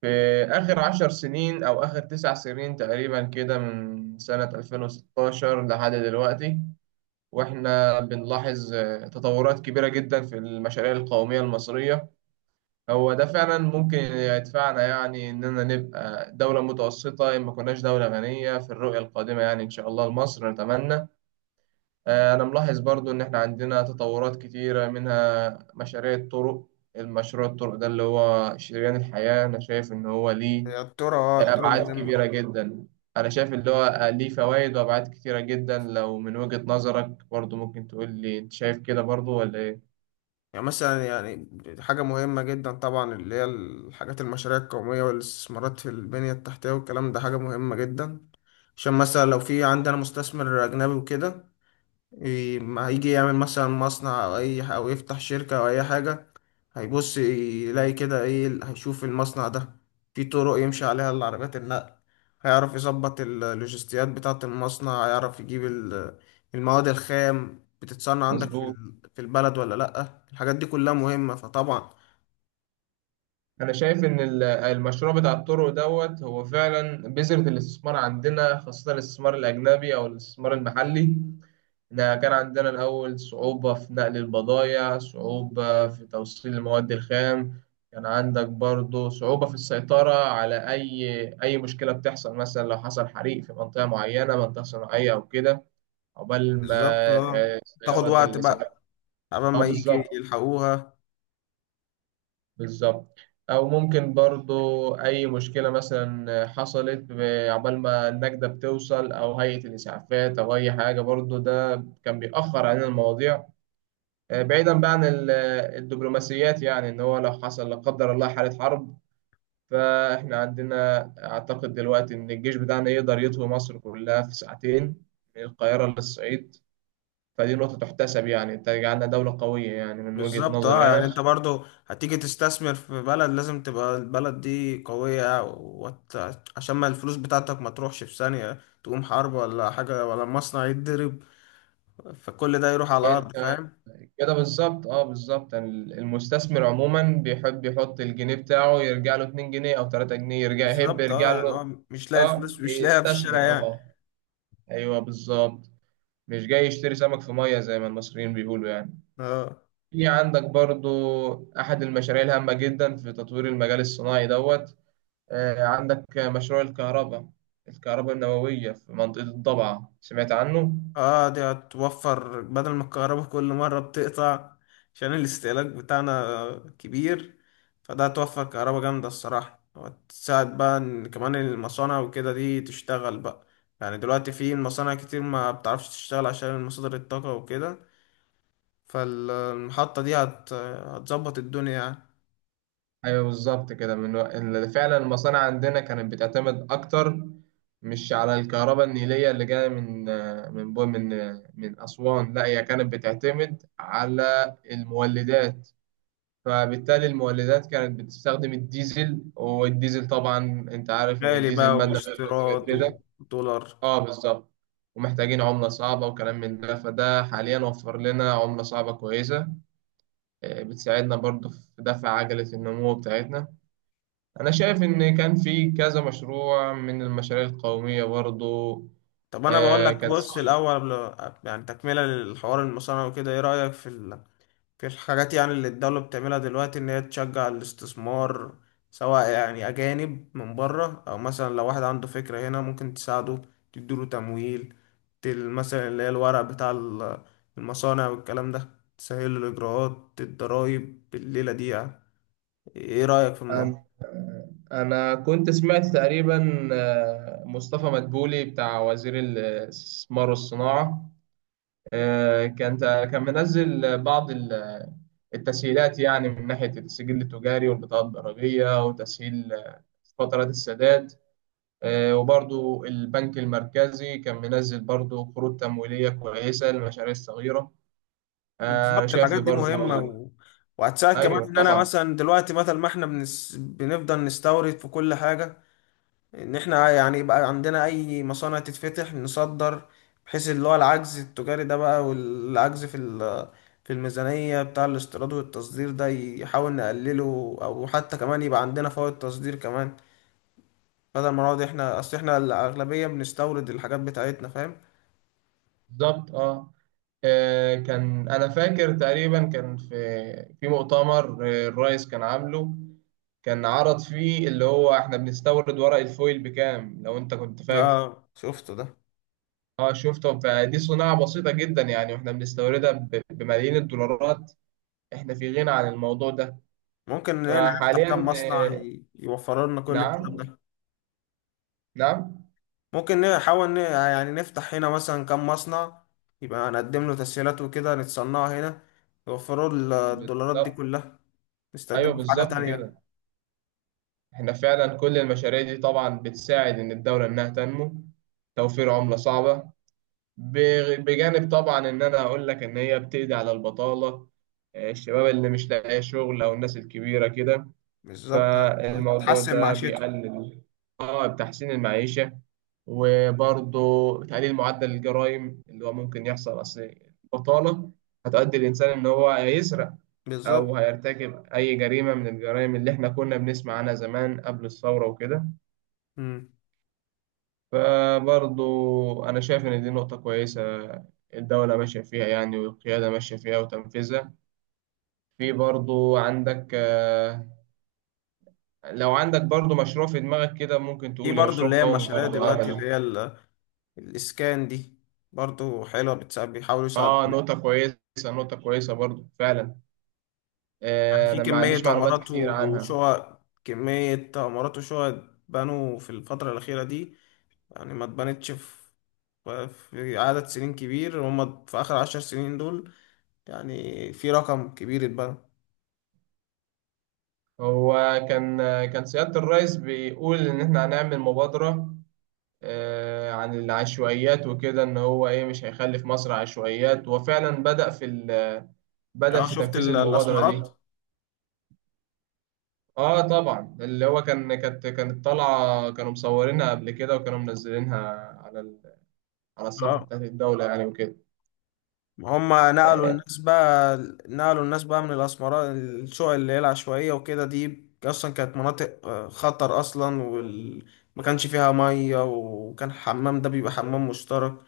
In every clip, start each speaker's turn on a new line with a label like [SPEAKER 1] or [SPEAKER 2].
[SPEAKER 1] في آخر 10 سنين أو آخر 9 سنين تقريبا كده، من سنة 2016 لحد دلوقتي. وإحنا بنلاحظ، تطورات كبيرة جدا في المشاريع القومية المصرية. هو ده فعلا ممكن يدفعنا يعني إننا نبقى دولة متوسطة إن ما كناش دولة غنية في الرؤية القادمة، يعني إن شاء الله لمصر نتمنى. أنا ملاحظ برضو إن إحنا عندنا تطورات كتيرة، منها مشاريع الطرق. المشروع الطرق ده اللي هو شريان الحياة، أنا شايف إن هو ليه
[SPEAKER 2] هي الترى
[SPEAKER 1] أبعاد
[SPEAKER 2] مهمة.
[SPEAKER 1] كبيرة جدا. أنا شايف اللي هو ليه فوائد وأبعاد كتيرة جدا. لو من وجهة نظرك برضو ممكن تقول لي، أنت شايف كده برضو ولا إيه؟
[SPEAKER 2] يعني مثلا حاجة مهمة جدا طبعا، اللي هي الحاجات المشاريع القومية والاستثمارات في البنية التحتية والكلام ده حاجة مهمة جدا. عشان مثلا لو في عندنا مستثمر أجنبي وكده، ما هيجي يعمل مثلا مصنع او اي او يفتح شركة او اي حاجة، هيبص يلاقي كده ايه هيشوف المصنع ده في طرق يمشي عليها العربيات النقل، هيعرف يظبط اللوجستيات بتاعة المصنع، هيعرف يجيب المواد الخام بتتصنع عندك
[SPEAKER 1] مظبوط.
[SPEAKER 2] في البلد ولا لأ. الحاجات دي كلها مهمة فطبعا
[SPEAKER 1] أنا شايف إن المشروع بتاع الطرق دوت هو فعلا بذرة الاستثمار عندنا، خاصة الاستثمار الأجنبي أو الاستثمار المحلي. إحنا كان عندنا الأول صعوبة في نقل البضايع، صعوبة في توصيل المواد الخام. كان عندك برضو صعوبة في السيطرة على أي مشكلة بتحصل، مثلا لو حصل حريق في منطقة معينة، منطقة صناعية أو كده عقبال ما،
[SPEAKER 2] بالظبط، اه. تاخد
[SPEAKER 1] السيارات
[SPEAKER 2] وقت
[SPEAKER 1] اللي ساعات.
[SPEAKER 2] بقى قبل
[SPEAKER 1] اه،
[SPEAKER 2] ما يجي
[SPEAKER 1] بالظبط،
[SPEAKER 2] يلحقوها.
[SPEAKER 1] بالظبط. أو ممكن برضو أي مشكلة مثلا حصلت عقبال ما النجدة بتوصل أو هيئة الإسعافات أو أي حاجة، برضو ده كان بيأخر علينا المواضيع. بعيدا بقى عن الدبلوماسيات، يعني ان هو لو حصل لا قدر الله حالة حرب، فاحنا عندنا اعتقد دلوقتي ان الجيش بتاعنا يقدر يطوي مصر كلها في ساعتين، من القاهرة للصعيد. فدي نقطة تحتسب، يعني تجعلنا دولة قوية يعني من وجهة
[SPEAKER 2] بالظبط، اه.
[SPEAKER 1] نظري
[SPEAKER 2] يعني
[SPEAKER 1] انا.
[SPEAKER 2] انت برضو هتيجي تستثمر في بلد، لازم تبقى البلد دي قوية عشان ما الفلوس بتاعتك ما تروحش في ثانية تقوم حرب ولا حاجة ولا مصنع يتضرب، فكل ده يروح على الأرض،
[SPEAKER 1] انت
[SPEAKER 2] فاهم.
[SPEAKER 1] كده بالظبط، اه بالظبط. المستثمر عموما بيحب يحط الجنيه بتاعه يرجع له 2 جنيه او 3 جنيه، يرجع يحب
[SPEAKER 2] بالظبط،
[SPEAKER 1] يرجع
[SPEAKER 2] اه. يعني هو
[SPEAKER 1] له.
[SPEAKER 2] مش لاقي
[SPEAKER 1] اه
[SPEAKER 2] الفلوس، مش لاقيها في الشارع
[SPEAKER 1] يستثمر،
[SPEAKER 2] يعني.
[SPEAKER 1] اه، ايوه بالظبط. مش جاي يشتري سمك في مية زي ما المصريين بيقولوا يعني.
[SPEAKER 2] اه.
[SPEAKER 1] في عندك برضو أحد المشاريع الهامة جدا في تطوير المجال الصناعي دوت. عندك مشروع الكهرباء النووية في منطقة الضبعة، سمعت عنه؟
[SPEAKER 2] اه، دي هتوفر بدل ما الكهرباء كل مرة بتقطع عشان الاستهلاك بتاعنا كبير، فده هتوفر كهرباء جامدة الصراحة، وتساعد بقى ان كمان المصانع وكده دي تشتغل بقى. يعني دلوقتي في مصانع كتير ما بتعرفش تشتغل عشان مصادر الطاقة وكده، فالمحطة دي هتظبط الدنيا يعني.
[SPEAKER 1] أيوه بالظبط كده. من إن فعلا المصانع عندنا كانت بتعتمد أكتر، مش على الكهرباء النيلية اللي جاية من من أسوان، لا هي كانت بتعتمد على المولدات. فبالتالي المولدات كانت بتستخدم الديزل، والديزل طبعا انت عارف ان
[SPEAKER 2] غالي
[SPEAKER 1] الديزل
[SPEAKER 2] بقى
[SPEAKER 1] مادة غير
[SPEAKER 2] واستيراد
[SPEAKER 1] متجددة.
[SPEAKER 2] ودولار.
[SPEAKER 1] اه بالظبط. ومحتاجين عملة صعبة وكلام من ده، فده حاليا وفر لنا عملة صعبة كويسة، بتساعدنا برضو في دفع عجلة النمو بتاعتنا. أنا شايف إن كان في كذا مشروع من المشاريع القومية برضو.
[SPEAKER 2] طب انا بقول
[SPEAKER 1] آه،
[SPEAKER 2] لك،
[SPEAKER 1] كانت
[SPEAKER 2] بص الاول يعني تكملة للحوار، المصانع وكده ايه رأيك في الحاجات يعني، اللي الدولة بتعملها دلوقتي إن هي تشجع الاستثمار، سواء يعني أجانب من بره، أو مثلا لو واحد عنده فكرة هنا ممكن تساعده، تديله تمويل، مثلا اللي هي الورق بتاع المصانع والكلام ده، تسهل له الإجراءات، الضرايب الليلة دي يعني، إيه رأيك في الموضوع؟
[SPEAKER 1] أنا أنا كنت سمعت تقريبا، مصطفى مدبولي بتاع وزير الاستثمار والصناعة، آه، كان كان منزل بعض التسهيلات، يعني من ناحية السجل التجاري والبطاقة الضريبية وتسهيل، فترات السداد. وبرضو البنك المركزي كان منزل برضو قروض تمويلية كويسة للمشاريع الصغيرة. أنا
[SPEAKER 2] بالظبط،
[SPEAKER 1] شايف
[SPEAKER 2] الحاجات دي مهمة
[SPEAKER 1] برضو.
[SPEAKER 2] وهتساعد كمان،
[SPEAKER 1] أيوه
[SPEAKER 2] إن أنا
[SPEAKER 1] طبعا،
[SPEAKER 2] مثلا دلوقتي بدل ما إحنا بنفضل نستورد في كل حاجة، ان احنا يعني يبقى عندنا اي مصانع تتفتح نصدر، بحيث اللي هو العجز التجاري ده بقى والعجز في الميزانية بتاع الاستيراد والتصدير ده يحاول نقلله، او حتى كمان يبقى عندنا فوائد تصدير كمان، بدل ما نقعد احنا. اصل احنا الاغلبية بنستورد الحاجات بتاعتنا، فاهم.
[SPEAKER 1] بالظبط اه. كان انا فاكر تقريبا، كان في مؤتمر، الرئيس كان عامله، كان عرض فيه اللي هو احنا بنستورد ورق الفويل بكام لو انت كنت فاكر.
[SPEAKER 2] اه، شفته ده.
[SPEAKER 1] اه شفته، فدي صناعة بسيطة جدا يعني واحنا بنستوردها بملايين الدولارات. احنا في غنى عن الموضوع ده.
[SPEAKER 2] ممكن هنا نفتح كام
[SPEAKER 1] فحاليا،
[SPEAKER 2] مصنع يوفر لنا كل الكلام
[SPEAKER 1] نعم،
[SPEAKER 2] ده.
[SPEAKER 1] نعم،
[SPEAKER 2] ممكن نحاول يعني نفتح هنا مثلا كام مصنع، يبقى نقدم له تسهيلات وكده، نتصنعها هنا، يوفروا الدولارات دي
[SPEAKER 1] بالظبط،
[SPEAKER 2] كلها،
[SPEAKER 1] ايوه
[SPEAKER 2] نستخدمها في حاجة
[SPEAKER 1] بالظبط كده.
[SPEAKER 2] تانية.
[SPEAKER 1] احنا فعلا كل المشاريع دي طبعا بتساعد ان الدولة انها تنمو، توفير عملة صعبة، بجانب طبعا ان انا اقول لك ان هي بتقضي على البطاله. الشباب اللي مش لاقي شغل او الناس الكبيره كده.
[SPEAKER 2] بالظبط،
[SPEAKER 1] فالموضوع
[SPEAKER 2] هتحسن
[SPEAKER 1] ده
[SPEAKER 2] معيشته.
[SPEAKER 1] بيقلل، اه، بتحسين المعيشه، وبرضه تقليل معدل الجرائم، اللي هو ممكن يحصل اصل البطاله هتؤدي الانسان ان هو هيسرق
[SPEAKER 2] بالظبط
[SPEAKER 1] او هيرتكب اي جريمه من الجرائم اللي احنا كنا بنسمع عنها زمان قبل الثوره وكده.
[SPEAKER 2] مم.
[SPEAKER 1] فبرضو أنا شايف إن دي نقطة كويسة، الدولة ماشية فيها يعني، والقيادة ماشية فيها وتنفيذها. في برضو عندك آه، لو عندك برضو مشروع في دماغك كده ممكن
[SPEAKER 2] في
[SPEAKER 1] تقولي
[SPEAKER 2] برضو
[SPEAKER 1] مشروع
[SPEAKER 2] اللي هي
[SPEAKER 1] قومي
[SPEAKER 2] المشاريع
[SPEAKER 1] برضو
[SPEAKER 2] دلوقتي
[SPEAKER 1] أعمل.
[SPEAKER 2] اللي هي الإسكان دي، برضو حلوة، بتساعد، بيحاولوا يساعدوا الناس.
[SPEAKER 1] نقطة كويسة، نقطة كويسة برضو فعلا.
[SPEAKER 2] يعني في
[SPEAKER 1] أنا ما
[SPEAKER 2] كمية
[SPEAKER 1] عنديش معلومات
[SPEAKER 2] عمارات
[SPEAKER 1] كتير عنها.
[SPEAKER 2] وشقق، بنوا في الفترة الأخيرة دي، يعني ما اتبنتش في عدد سنين كبير. هما في آخر 10 سنين دول يعني في رقم كبير اتبنى.
[SPEAKER 1] هو كان آه، كان سيادة الرئيس بيقول إن إحنا هنعمل مبادرة، عن العشوائيات وكده إن هو إيه مش هيخلي في مصر عشوائيات، وفعلا بدأ
[SPEAKER 2] اه،
[SPEAKER 1] في
[SPEAKER 2] شفت
[SPEAKER 1] تنفيذ المبادرة دي.
[SPEAKER 2] الأسمرات.
[SPEAKER 1] اه طبعا، اللي هو كانت طالعة، كانوا مصورينها قبل كده وكانوا منزلينها على ال... على الصفحة
[SPEAKER 2] اه،
[SPEAKER 1] بتاعت الدولة يعني وكده.
[SPEAKER 2] هما نقلوا
[SPEAKER 1] آه،
[SPEAKER 2] الناس بقى، من الأسمرات، الشقق اللي هي العشوائية وكده دي أصلا كانت مناطق خطر أصلا، ما كانش فيها مية، وكان الحمام ده بيبقى حمام مشترك،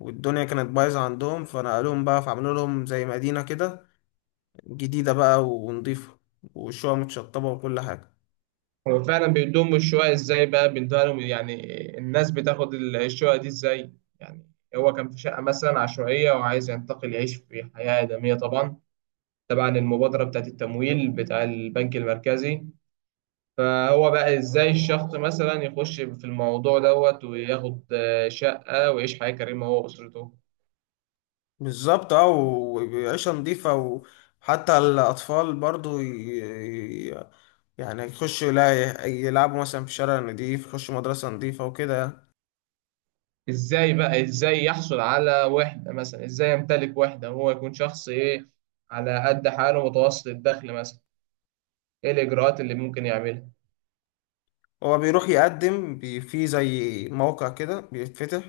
[SPEAKER 2] والدنيا كانت بايظة عندهم، فنقلوهم بقى، فعملوا لهم زي مدينة كده جديدة بقى ونضيفة، وشوية متشطبة وكل حاجة.
[SPEAKER 1] هو فعلا بيدوم الشقق ازاي بقى بيدوها لهم يعني؟ الناس بتاخد الشقق دي ازاي يعني؟ هو كان في شقة مثلا عشوائية وعايز ينتقل يعيش في حياة آدمية طبعا، تبعا المبادرة بتاعت التمويل بتاع البنك المركزي. فهو بقى ازاي الشخص مثلا يخش في الموضوع دوت وياخد شقة ويعيش حياة كريمة هو وأسرته؟
[SPEAKER 2] بالظبط، اه، وعيشة نضيفة، وحتى الأطفال برضو ي- يعني يخشوا يلعبوا مثلا في شارع نضيف، يخشوا مدرسة نضيفة وكده.
[SPEAKER 1] ازاي يحصل على وحدة مثلا، ازاي يمتلك وحدة وهو يكون شخص ايه على قد حاله متوسط الدخل مثلا؟ ايه الإجراءات اللي ممكن يعملها؟
[SPEAKER 2] هو بيروح يقدم في زي موقع كده بيتفتح،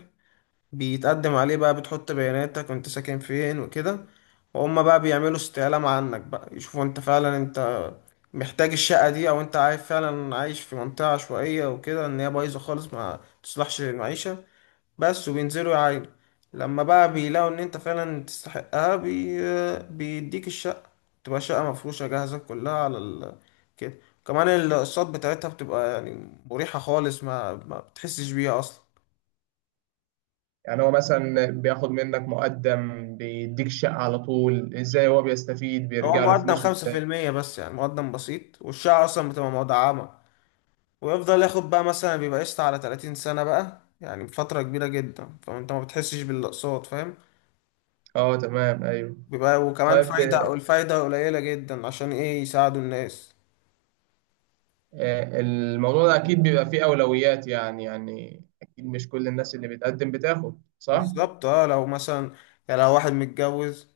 [SPEAKER 2] بيتقدم عليه بقى، بتحط بياناتك وانت ساكن فين وكده، وهم بقى بيعملوا استعلام عنك بقى، يشوفوا انت فعلا انت محتاج الشقة دي، او انت عايز فعلا، عايش في منطقة عشوائية وكده ان هي بايظة خالص ما تصلحش للمعيشة بس، وبينزلوا يعاينوا. لما بقى بيلاقوا ان انت فعلا تستحقها، بيديك الشقة، تبقى شقة مفروشة جاهزة كلها على كده. كمان الاقساط بتاعتها بتبقى يعني مريحة خالص، ما بتحسش بيها اصلا.
[SPEAKER 1] يعني هو مثلا بياخد منك مقدم بيديك شقة على طول، ازاي هو بيستفيد،
[SPEAKER 2] هو
[SPEAKER 1] بيرجع له
[SPEAKER 2] مقدم
[SPEAKER 1] فلوسه
[SPEAKER 2] خمسة في
[SPEAKER 1] ازاي؟
[SPEAKER 2] المية بس، يعني مقدم بسيط، والشقة أصلا بتبقى مدعمة، ويفضل ياخد بقى مثلا، بيبقى قسط على 30 سنة بقى، يعني فترة كبيرة جدا، فأنت ما بتحسش بالأقساط، فاهم.
[SPEAKER 1] اه تمام، ايوه.
[SPEAKER 2] بيبقى وكمان
[SPEAKER 1] طيب،
[SPEAKER 2] فايدة، والفايدة قليلة جدا عشان إيه، يساعدوا الناس.
[SPEAKER 1] الموضوع ده اكيد بيبقى فيه اولويات، يعني اكيد مش كل الناس اللي بتقدم بتاخد، صح؟
[SPEAKER 2] بالظبط، اه، لو مثلا يعني لو واحد متجوز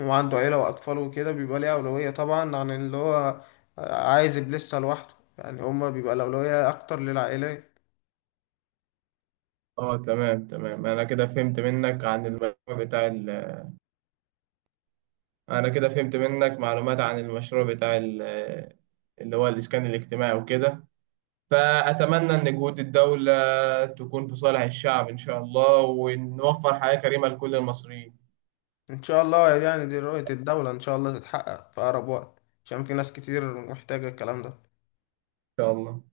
[SPEAKER 2] وعنده عيلة وأطفال وكده، بيبقى ليه أولوية طبعا عن اللي هو عايز يبقى لسه لوحده. يعني هما بيبقى الأولوية أكتر للعائلات.
[SPEAKER 1] اه تمام، تمام. انا كده فهمت منك عن المشروع بتاع ال... آه، انا كده فهمت منك معلومات عن المشروع بتاع ال... آه، اللي هو الاسكان الاجتماعي وكده. فاتمنى ان جهود الدولة تكون في صالح الشعب ان شاء الله، ونوفر حياة كريمة لكل المصريين ان
[SPEAKER 2] ان شاء الله، يعني دي رؤية الدولة، ان شاء الله تتحقق في اقرب وقت، عشان في ناس كتير محتاجة الكلام ده
[SPEAKER 1] شاء الله.